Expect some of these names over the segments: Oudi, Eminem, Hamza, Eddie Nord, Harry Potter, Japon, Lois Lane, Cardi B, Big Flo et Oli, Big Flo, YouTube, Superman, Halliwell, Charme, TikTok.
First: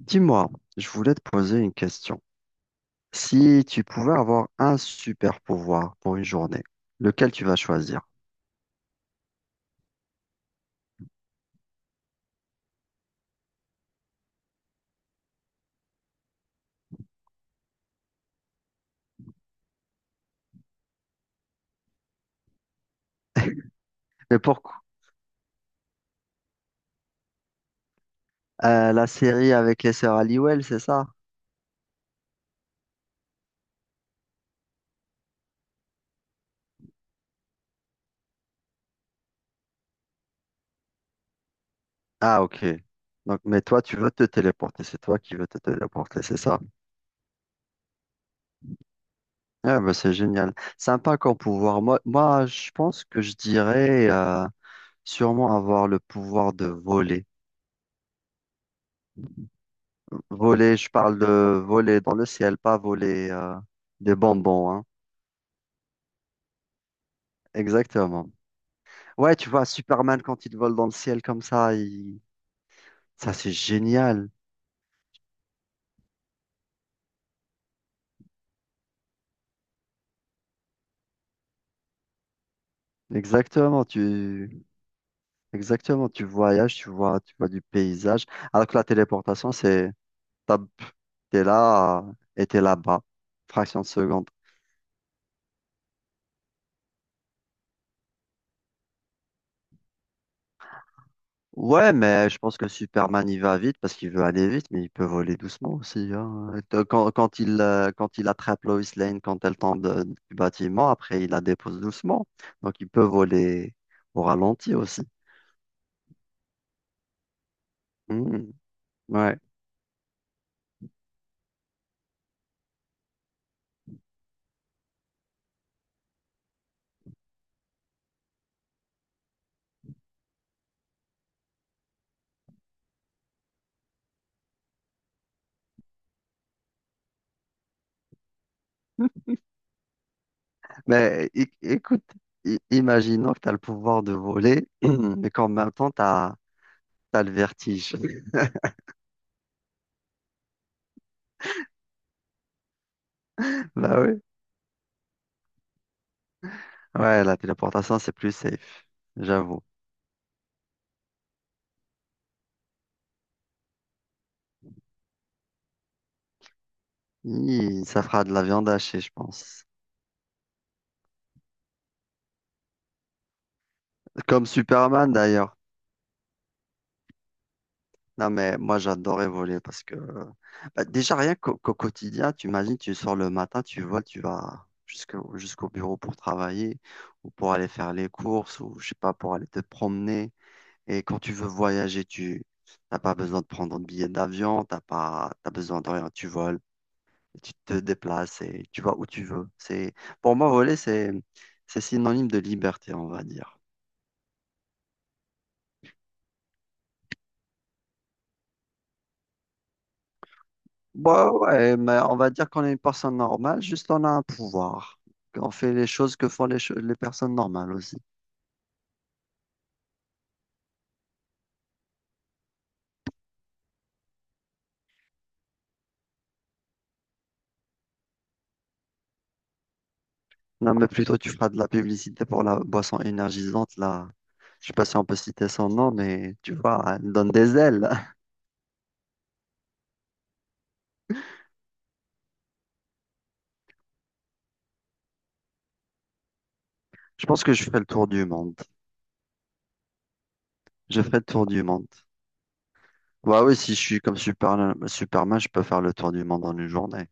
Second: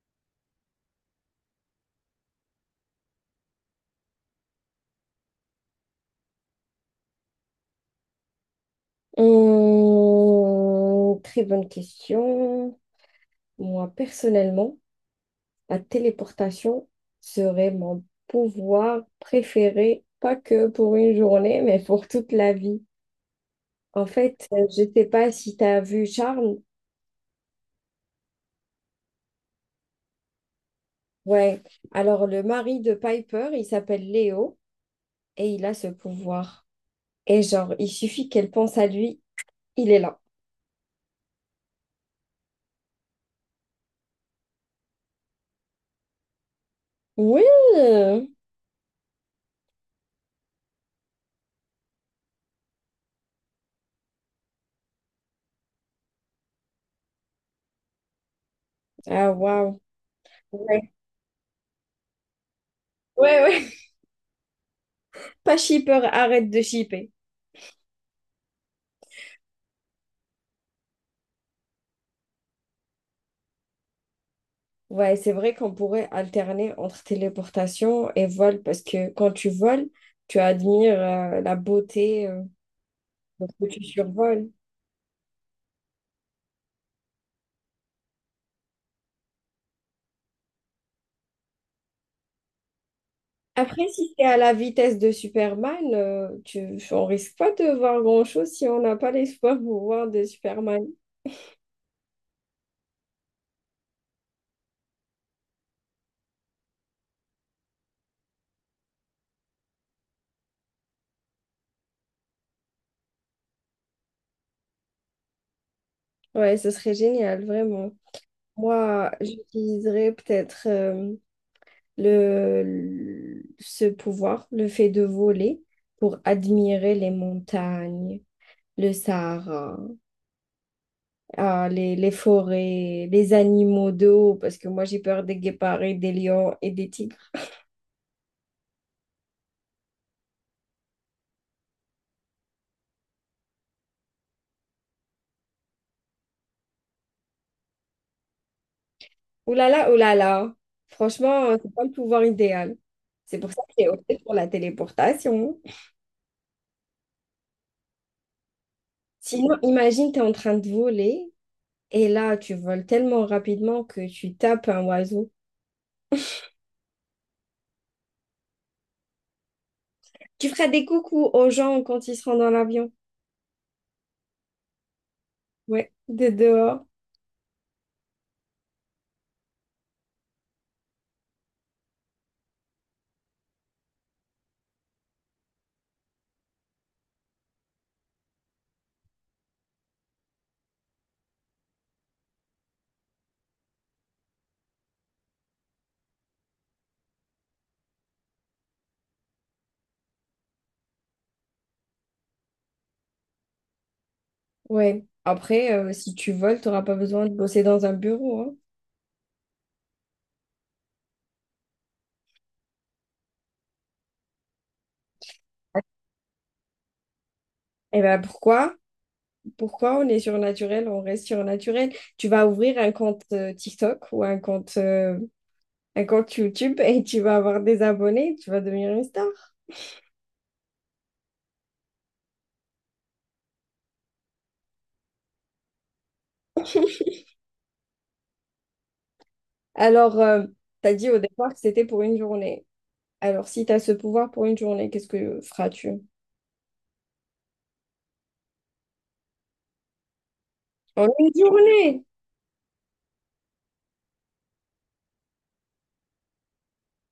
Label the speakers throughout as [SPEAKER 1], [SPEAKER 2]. [SPEAKER 1] Dis-moi, je voulais te poser une question. Si tu pouvais avoir un super pouvoir pour une journée, lequel tu vas choisir?
[SPEAKER 2] Très bonne question. Moi, personnellement, la téléportation serait mon pouvoir préféré, pas que pour une journée, mais pour toute la vie. En
[SPEAKER 1] Mais
[SPEAKER 2] fait, je
[SPEAKER 1] pourquoi
[SPEAKER 2] ne sais pas si tu as vu Charme.
[SPEAKER 1] La série avec les sœurs Halliwell, c'est ça?
[SPEAKER 2] Ouais. Alors, le mari de Piper, il s'appelle Léo et il a ce pouvoir. Et genre, il suffit qu'elle pense à lui, il est là.
[SPEAKER 1] Ah, ok. Donc, mais toi, tu veux te téléporter. C'est toi qui veux te téléporter, c'est ça?
[SPEAKER 2] Oui!
[SPEAKER 1] Ah, bah, c'est génial. Sympa comme pouvoir. Moi, je pense que je dirais sûrement avoir le pouvoir de voler.
[SPEAKER 2] Ah, waouh!
[SPEAKER 1] Voler, je
[SPEAKER 2] Ouais,
[SPEAKER 1] parle de voler dans le ciel, pas voler
[SPEAKER 2] ouais, ouais.
[SPEAKER 1] des bonbons, hein.
[SPEAKER 2] Pas shipper, arrête de shipper.
[SPEAKER 1] Exactement. Ouais, tu vois, Superman, quand il vole dans le ciel comme ça, ça c'est génial.
[SPEAKER 2] Ouais, c'est vrai qu'on pourrait alterner entre téléportation et vol parce que quand tu voles, tu admires la beauté de ce que tu
[SPEAKER 1] Exactement,
[SPEAKER 2] survoles.
[SPEAKER 1] tu... Exactement, tu voyages, tu vois du paysage. Alors que la téléportation, c'est, t'as- t'es là et t'es là-bas, fraction de
[SPEAKER 2] Après, si c'est
[SPEAKER 1] seconde.
[SPEAKER 2] à la vitesse de Superman, on risque pas de voir grand-chose si on n'a pas l'espoir de voir de Superman.
[SPEAKER 1] Ouais, mais je pense que Superman, il va vite parce qu'il veut aller vite, mais il peut voler doucement aussi, hein. Quand il, quand il attrape Lois Lane, quand elle tombe du bâtiment, après, il la dépose doucement. Donc, il peut voler au ralenti aussi.
[SPEAKER 2] Ouais, ce serait génial, vraiment.
[SPEAKER 1] Mhm.
[SPEAKER 2] Moi,
[SPEAKER 1] Ouais.
[SPEAKER 2] j'utiliserais peut-être ce pouvoir, le fait de voler, pour admirer les montagnes, le Sahara. Les forêts, les animaux d'eau, parce que moi j'ai peur des guépards et des lions et des tigres.
[SPEAKER 1] Mais écoute, imaginons que tu as le pouvoir de voler, mais qu'en même temps, tu as le vertige.
[SPEAKER 2] Ouh là là, ouh là là. Franchement, c'est pas le pouvoir idéal. C'est pour ça que j'ai
[SPEAKER 1] Bah
[SPEAKER 2] opté
[SPEAKER 1] oui.
[SPEAKER 2] pour la téléportation.
[SPEAKER 1] Ouais, la téléportation, c'est plus safe,
[SPEAKER 2] Sinon,
[SPEAKER 1] j'avoue.
[SPEAKER 2] imagine, tu es en train de voler et là, tu voles tellement rapidement que tu tapes un oiseau.
[SPEAKER 1] Hi, ça fera de la viande hachée, je pense.
[SPEAKER 2] Tu feras des coucous aux gens quand ils seront dans l'avion.
[SPEAKER 1] Comme Superman, d'ailleurs.
[SPEAKER 2] Ouais, de dehors.
[SPEAKER 1] Non, mais moi, j'adorais voler parce que bah, déjà, rien qu'au quotidien, tu imagines, tu sors le matin, tu voles, tu vas jusqu'au bureau pour travailler ou pour aller faire les courses ou, je sais pas, pour aller te promener. Et quand tu veux voyager, tu n'as pas besoin de prendre un billet d'avion, t'as besoin de rien. Tu voles, tu te déplaces et tu vas où tu veux. C'est, pour moi, voler, c'est synonyme de liberté, on va dire.
[SPEAKER 2] Ouais. Après, si tu voles, tu n'auras pas besoin de bosser dans un bureau, hein.
[SPEAKER 1] Bah ouais, mais on va dire qu'on est une personne normale, juste on a un pouvoir. On fait les choses que font les personnes normales aussi.
[SPEAKER 2] Et ben pourquoi? Pourquoi on est surnaturel, on reste surnaturel. Tu vas ouvrir un compte TikTok ou un compte YouTube et tu vas avoir des abonnés, tu vas devenir une star.
[SPEAKER 1] Non, mais plutôt tu feras de la publicité pour la boisson énergisante, là. Je sais pas si on peut citer son nom, mais tu vois, elle donne des ailes.
[SPEAKER 2] Alors, tu as dit au départ que c'était pour une journée. Alors, si tu as ce pouvoir pour une journée, qu'est-ce que feras-tu?
[SPEAKER 1] Je pense que je fais le tour du monde. J'ai
[SPEAKER 2] En
[SPEAKER 1] fait le
[SPEAKER 2] une
[SPEAKER 1] tour du monde.
[SPEAKER 2] journée!
[SPEAKER 1] Bah oui, si je suis comme Superman, je peux faire le tour du monde en une journée.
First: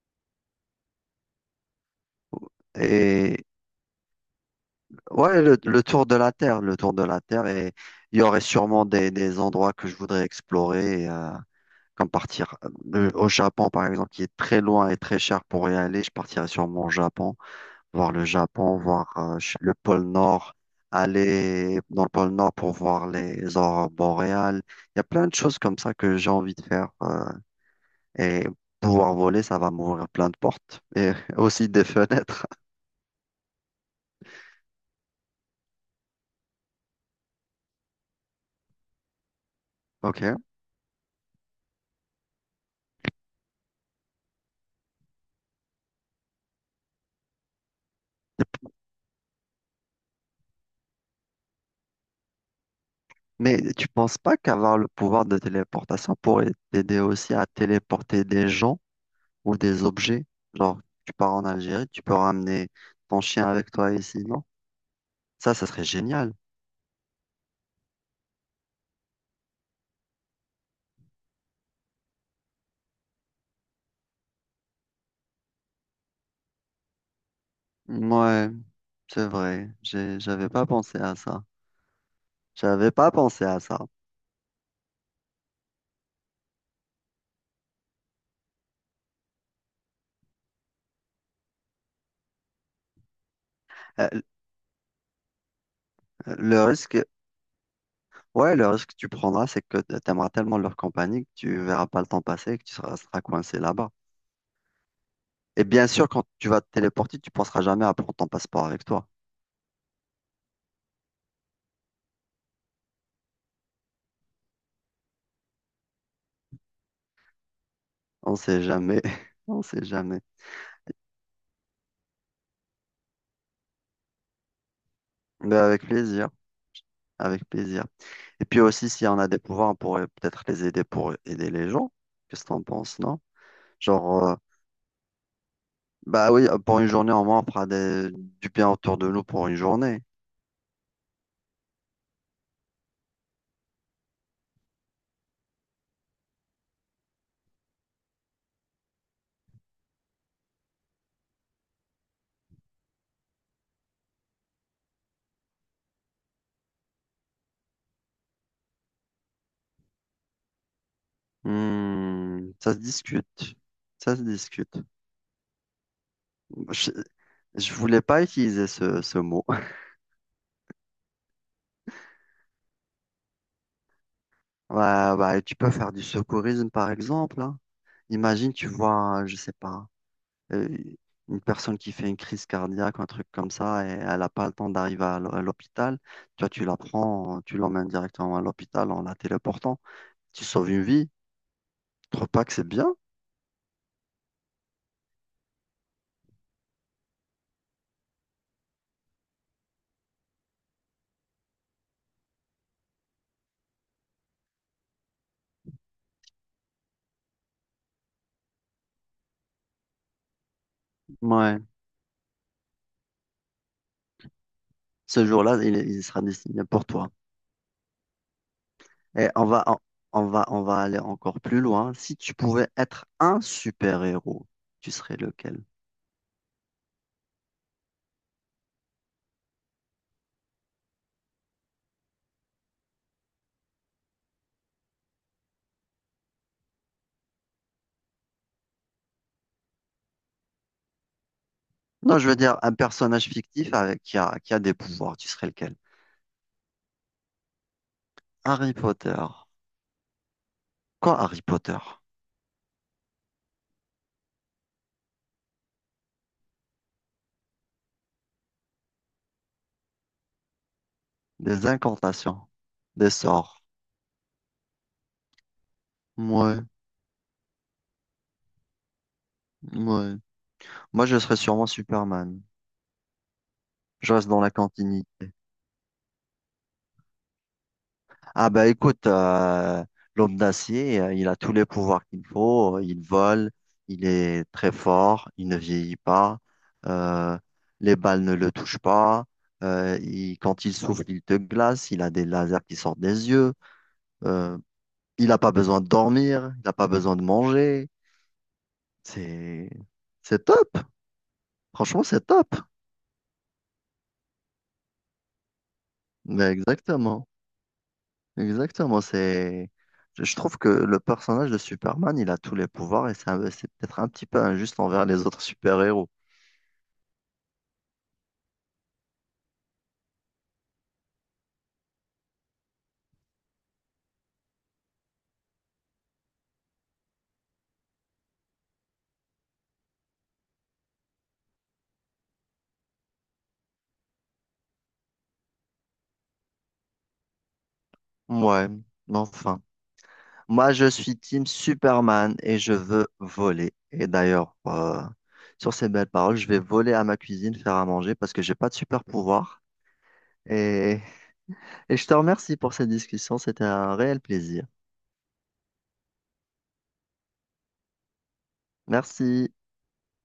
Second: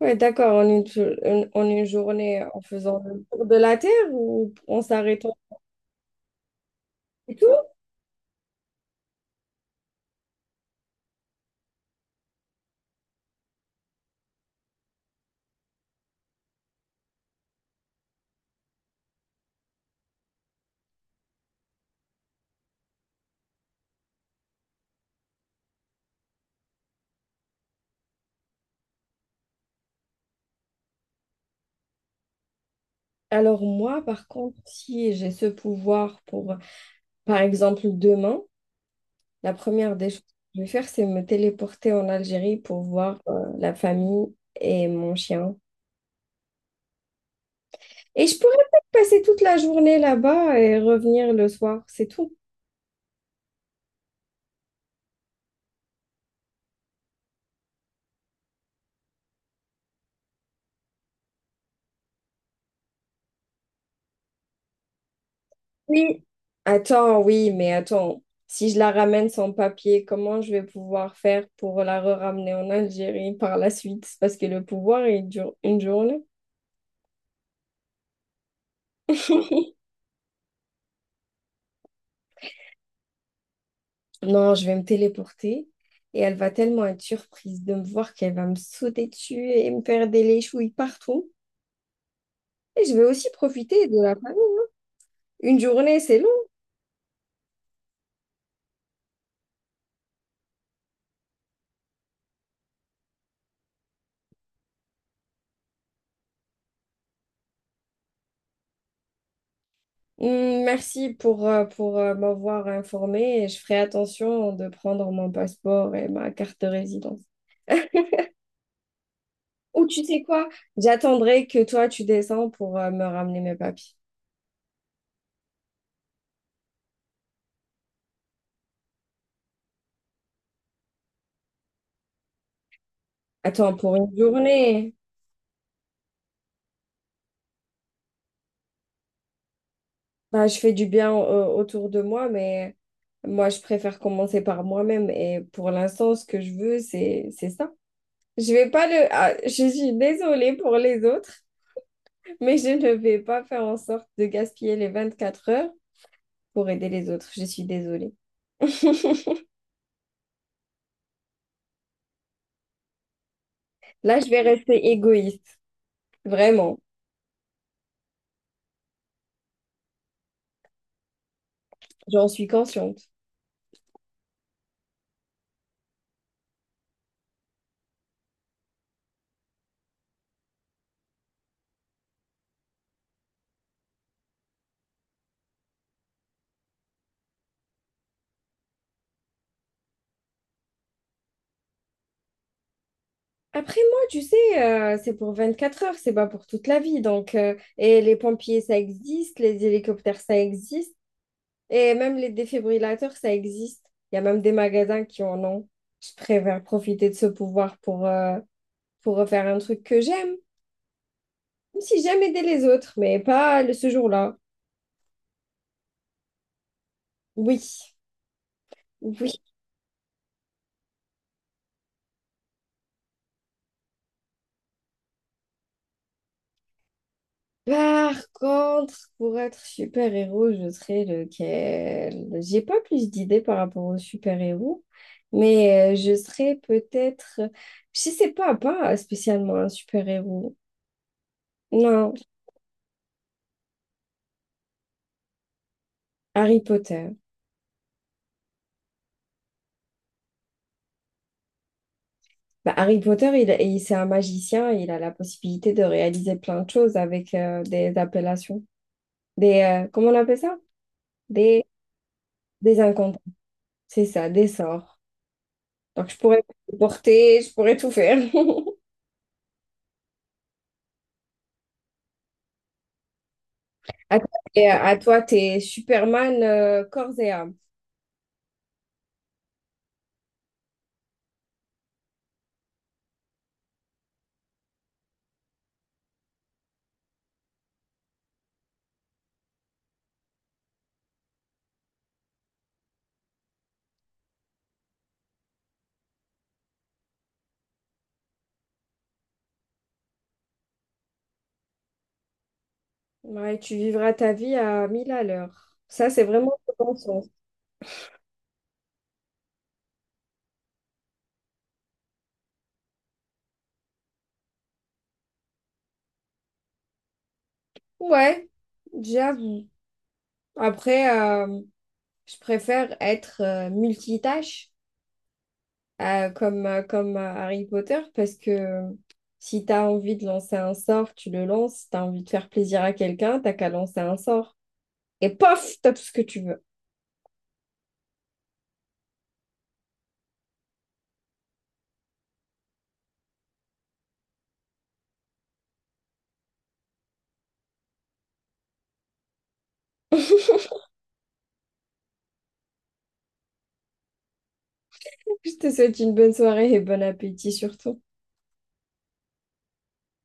[SPEAKER 2] Ouais, d'accord, en une journée, en faisant le
[SPEAKER 1] Et
[SPEAKER 2] tour de la Terre ou en s'arrêtant
[SPEAKER 1] ouais, le tour de la Terre, le tour de la
[SPEAKER 2] et
[SPEAKER 1] Terre,
[SPEAKER 2] tout.
[SPEAKER 1] et il y aurait sûrement des endroits que je voudrais explorer, comme partir au Japon, par exemple, qui est très loin et très cher pour y aller. Je partirais sûrement au Japon, voir le Japon, voir le pôle Nord, aller dans le pôle Nord pour voir les aurores boréales. Il y a plein de choses comme ça que j'ai envie de faire. Et pouvoir voler, ça va m'ouvrir plein de portes et aussi des fenêtres.
[SPEAKER 2] Alors moi, par contre, si j'ai ce pouvoir pour, par exemple, demain, la première des choses que
[SPEAKER 1] OK.
[SPEAKER 2] je vais faire, c'est me téléporter en Algérie pour voir la famille et mon chien. Et je pourrais peut-être passer toute la journée là-bas et revenir le soir, c'est tout.
[SPEAKER 1] Mais tu penses pas qu'avoir le pouvoir de téléportation pourrait t'aider aussi à téléporter des gens ou des objets? Genre, tu pars en Algérie, tu peux ramener ton chien avec toi ici, non? Ça serait
[SPEAKER 2] Oui.
[SPEAKER 1] génial.
[SPEAKER 2] Attends, oui, mais attends, si je la ramène sans papier, comment je vais pouvoir faire pour la re-ramener en Algérie par la suite? Parce que le pouvoir, il dure une journée.
[SPEAKER 1] Ouais, c'est vrai. J'avais pas pensé à ça. J'avais pas pensé à ça.
[SPEAKER 2] Non, je vais me téléporter et elle va tellement être surprise de me voir qu'elle va me sauter dessus et me faire des léchouilles partout. Et je vais aussi profiter de la
[SPEAKER 1] Euh,
[SPEAKER 2] famille. Une journée, c'est long.
[SPEAKER 1] Le risque, ouais, le risque que tu prendras, c'est que t'aimeras tellement leur compagnie que tu verras pas le temps passer et que tu seras coincé là-bas. Et bien sûr, quand tu vas te téléporter, tu penseras jamais à prendre ton passeport avec toi.
[SPEAKER 2] Merci pour m'avoir informée et je ferai attention de prendre mon passeport et ma carte de résidence.
[SPEAKER 1] On sait jamais. On sait
[SPEAKER 2] Ou tu
[SPEAKER 1] jamais.
[SPEAKER 2] sais quoi? J'attendrai que toi tu descends pour me ramener mes papiers.
[SPEAKER 1] Mais avec plaisir. Avec plaisir. Et puis aussi, si on a des pouvoirs, on pourrait peut-être les aider pour aider les gens. Qu'est-ce que t'en penses, non?
[SPEAKER 2] Attends, pour une
[SPEAKER 1] Genre,
[SPEAKER 2] journée,
[SPEAKER 1] bah oui, pour une journée, au moins, on fera du bien autour de nous pour une journée.
[SPEAKER 2] bah, je fais du bien autour de moi, mais moi, je préfère commencer par moi-même. Et pour l'instant, ce que je veux, c'est ça. Je vais pas le... ah, je suis désolée pour les autres, mais je ne vais pas faire en sorte de gaspiller les 24 heures pour aider les autres. Je suis désolée.
[SPEAKER 1] Hmm, ça se discute. Ça
[SPEAKER 2] Là,
[SPEAKER 1] se
[SPEAKER 2] je vais
[SPEAKER 1] discute.
[SPEAKER 2] rester égoïste, vraiment.
[SPEAKER 1] Je, je voulais pas utiliser ce mot.
[SPEAKER 2] J'en suis consciente.
[SPEAKER 1] Ouais, bah, tu peux faire du secourisme, par exemple, hein. Imagine, tu vois, je sais pas. euh, une personne qui fait une crise cardiaque, un truc comme ça, et elle n'a pas le temps d'arriver à à l'hôpital, toi, tu la prends, tu l'emmènes directement à l'hôpital en la téléportant. Tu sauves une vie. Tu trouves pas que c'est bien?
[SPEAKER 2] Après, moi, tu sais, c'est pour 24 heures, c'est pas pour toute la vie. Donc, et les pompiers, ça existe, les hélicoptères, ça existe, et même les défibrillateurs, ça existe. Il y a même des magasins qui en ont. Je préfère profiter de ce pouvoir pour faire un truc que j'aime.
[SPEAKER 1] Ouais.
[SPEAKER 2] Même si j'aime aider les autres, mais pas le- ce jour-là.
[SPEAKER 1] Ce jour-là, il sera destiné pour toi.
[SPEAKER 2] Oui,
[SPEAKER 1] Et
[SPEAKER 2] oui.
[SPEAKER 1] on va aller encore plus loin. Si tu pouvais être un super-héros, tu serais lequel?
[SPEAKER 2] Par contre, pour être super-héros, je serais lequel? J'ai pas plus d'idées par rapport aux super-héros, mais je serais peut-être, je sais pas, pas spécialement un super-héros. Non,
[SPEAKER 1] Non, je veux dire un personnage fictif qui a des pouvoirs. Tu serais lequel?
[SPEAKER 2] Harry Potter.
[SPEAKER 1] Harry Potter. Quoi Harry Potter?
[SPEAKER 2] Bah, Harry Potter, c'est un magicien, il a la possibilité de réaliser plein de choses avec des appellations, comment on appelle ça? Des,
[SPEAKER 1] Des incantations,
[SPEAKER 2] des
[SPEAKER 1] des
[SPEAKER 2] incantations.
[SPEAKER 1] sorts.
[SPEAKER 2] C'est ça, des sorts. Donc je pourrais
[SPEAKER 1] Ouais,
[SPEAKER 2] porter, je pourrais tout faire.
[SPEAKER 1] ouais. Moi, je serais sûrement Superman. Je
[SPEAKER 2] À toi,
[SPEAKER 1] reste dans la continuité.
[SPEAKER 2] t'es Superman corps et âme.
[SPEAKER 1] Ah bah écoute, l'homme d'acier, il a tous les pouvoirs qu'il faut, Il vole, il est très fort, il ne vieillit pas, euh, les balles ne le touchent pas. Quand il souffle, il te glace. Il a des lasers qui sortent des yeux. Euh, il n'a pas besoin de dormir, il n'a pas besoin de manger. C'est c'est top. Franchement, c'est top.
[SPEAKER 2] Ouais, tu vivras ta vie à 1000 à l'heure. Ça, c'est
[SPEAKER 1] Mais
[SPEAKER 2] vraiment le bon sens.
[SPEAKER 1] exactement. Exactement. C'est je trouve que le personnage de Superman, il a tous les pouvoirs et c'est peut-être un petit peu injuste envers les autres super-héros.
[SPEAKER 2] Ouais, j'avoue. Après, je préfère être multitâche comme Harry Potter parce que si tu as envie de lancer un sort, tu le lances. Si tu as envie de faire plaisir à quelqu'un, t'as qu'à lancer un sort. Et pof, t'as tout ce que tu veux.
[SPEAKER 1] Ouais, mais enfin. Moi, je suis team Superman et je veux voler. Et d'ailleurs, sur ces belles paroles, je vais voler à ma cuisine faire à manger parce que j'ai pas de super-pouvoir. Et, et je te remercie pour cette discussion. C'était un réel plaisir.
[SPEAKER 2] Je te souhaite une bonne soirée et bon appétit surtout.
[SPEAKER 1] Merci.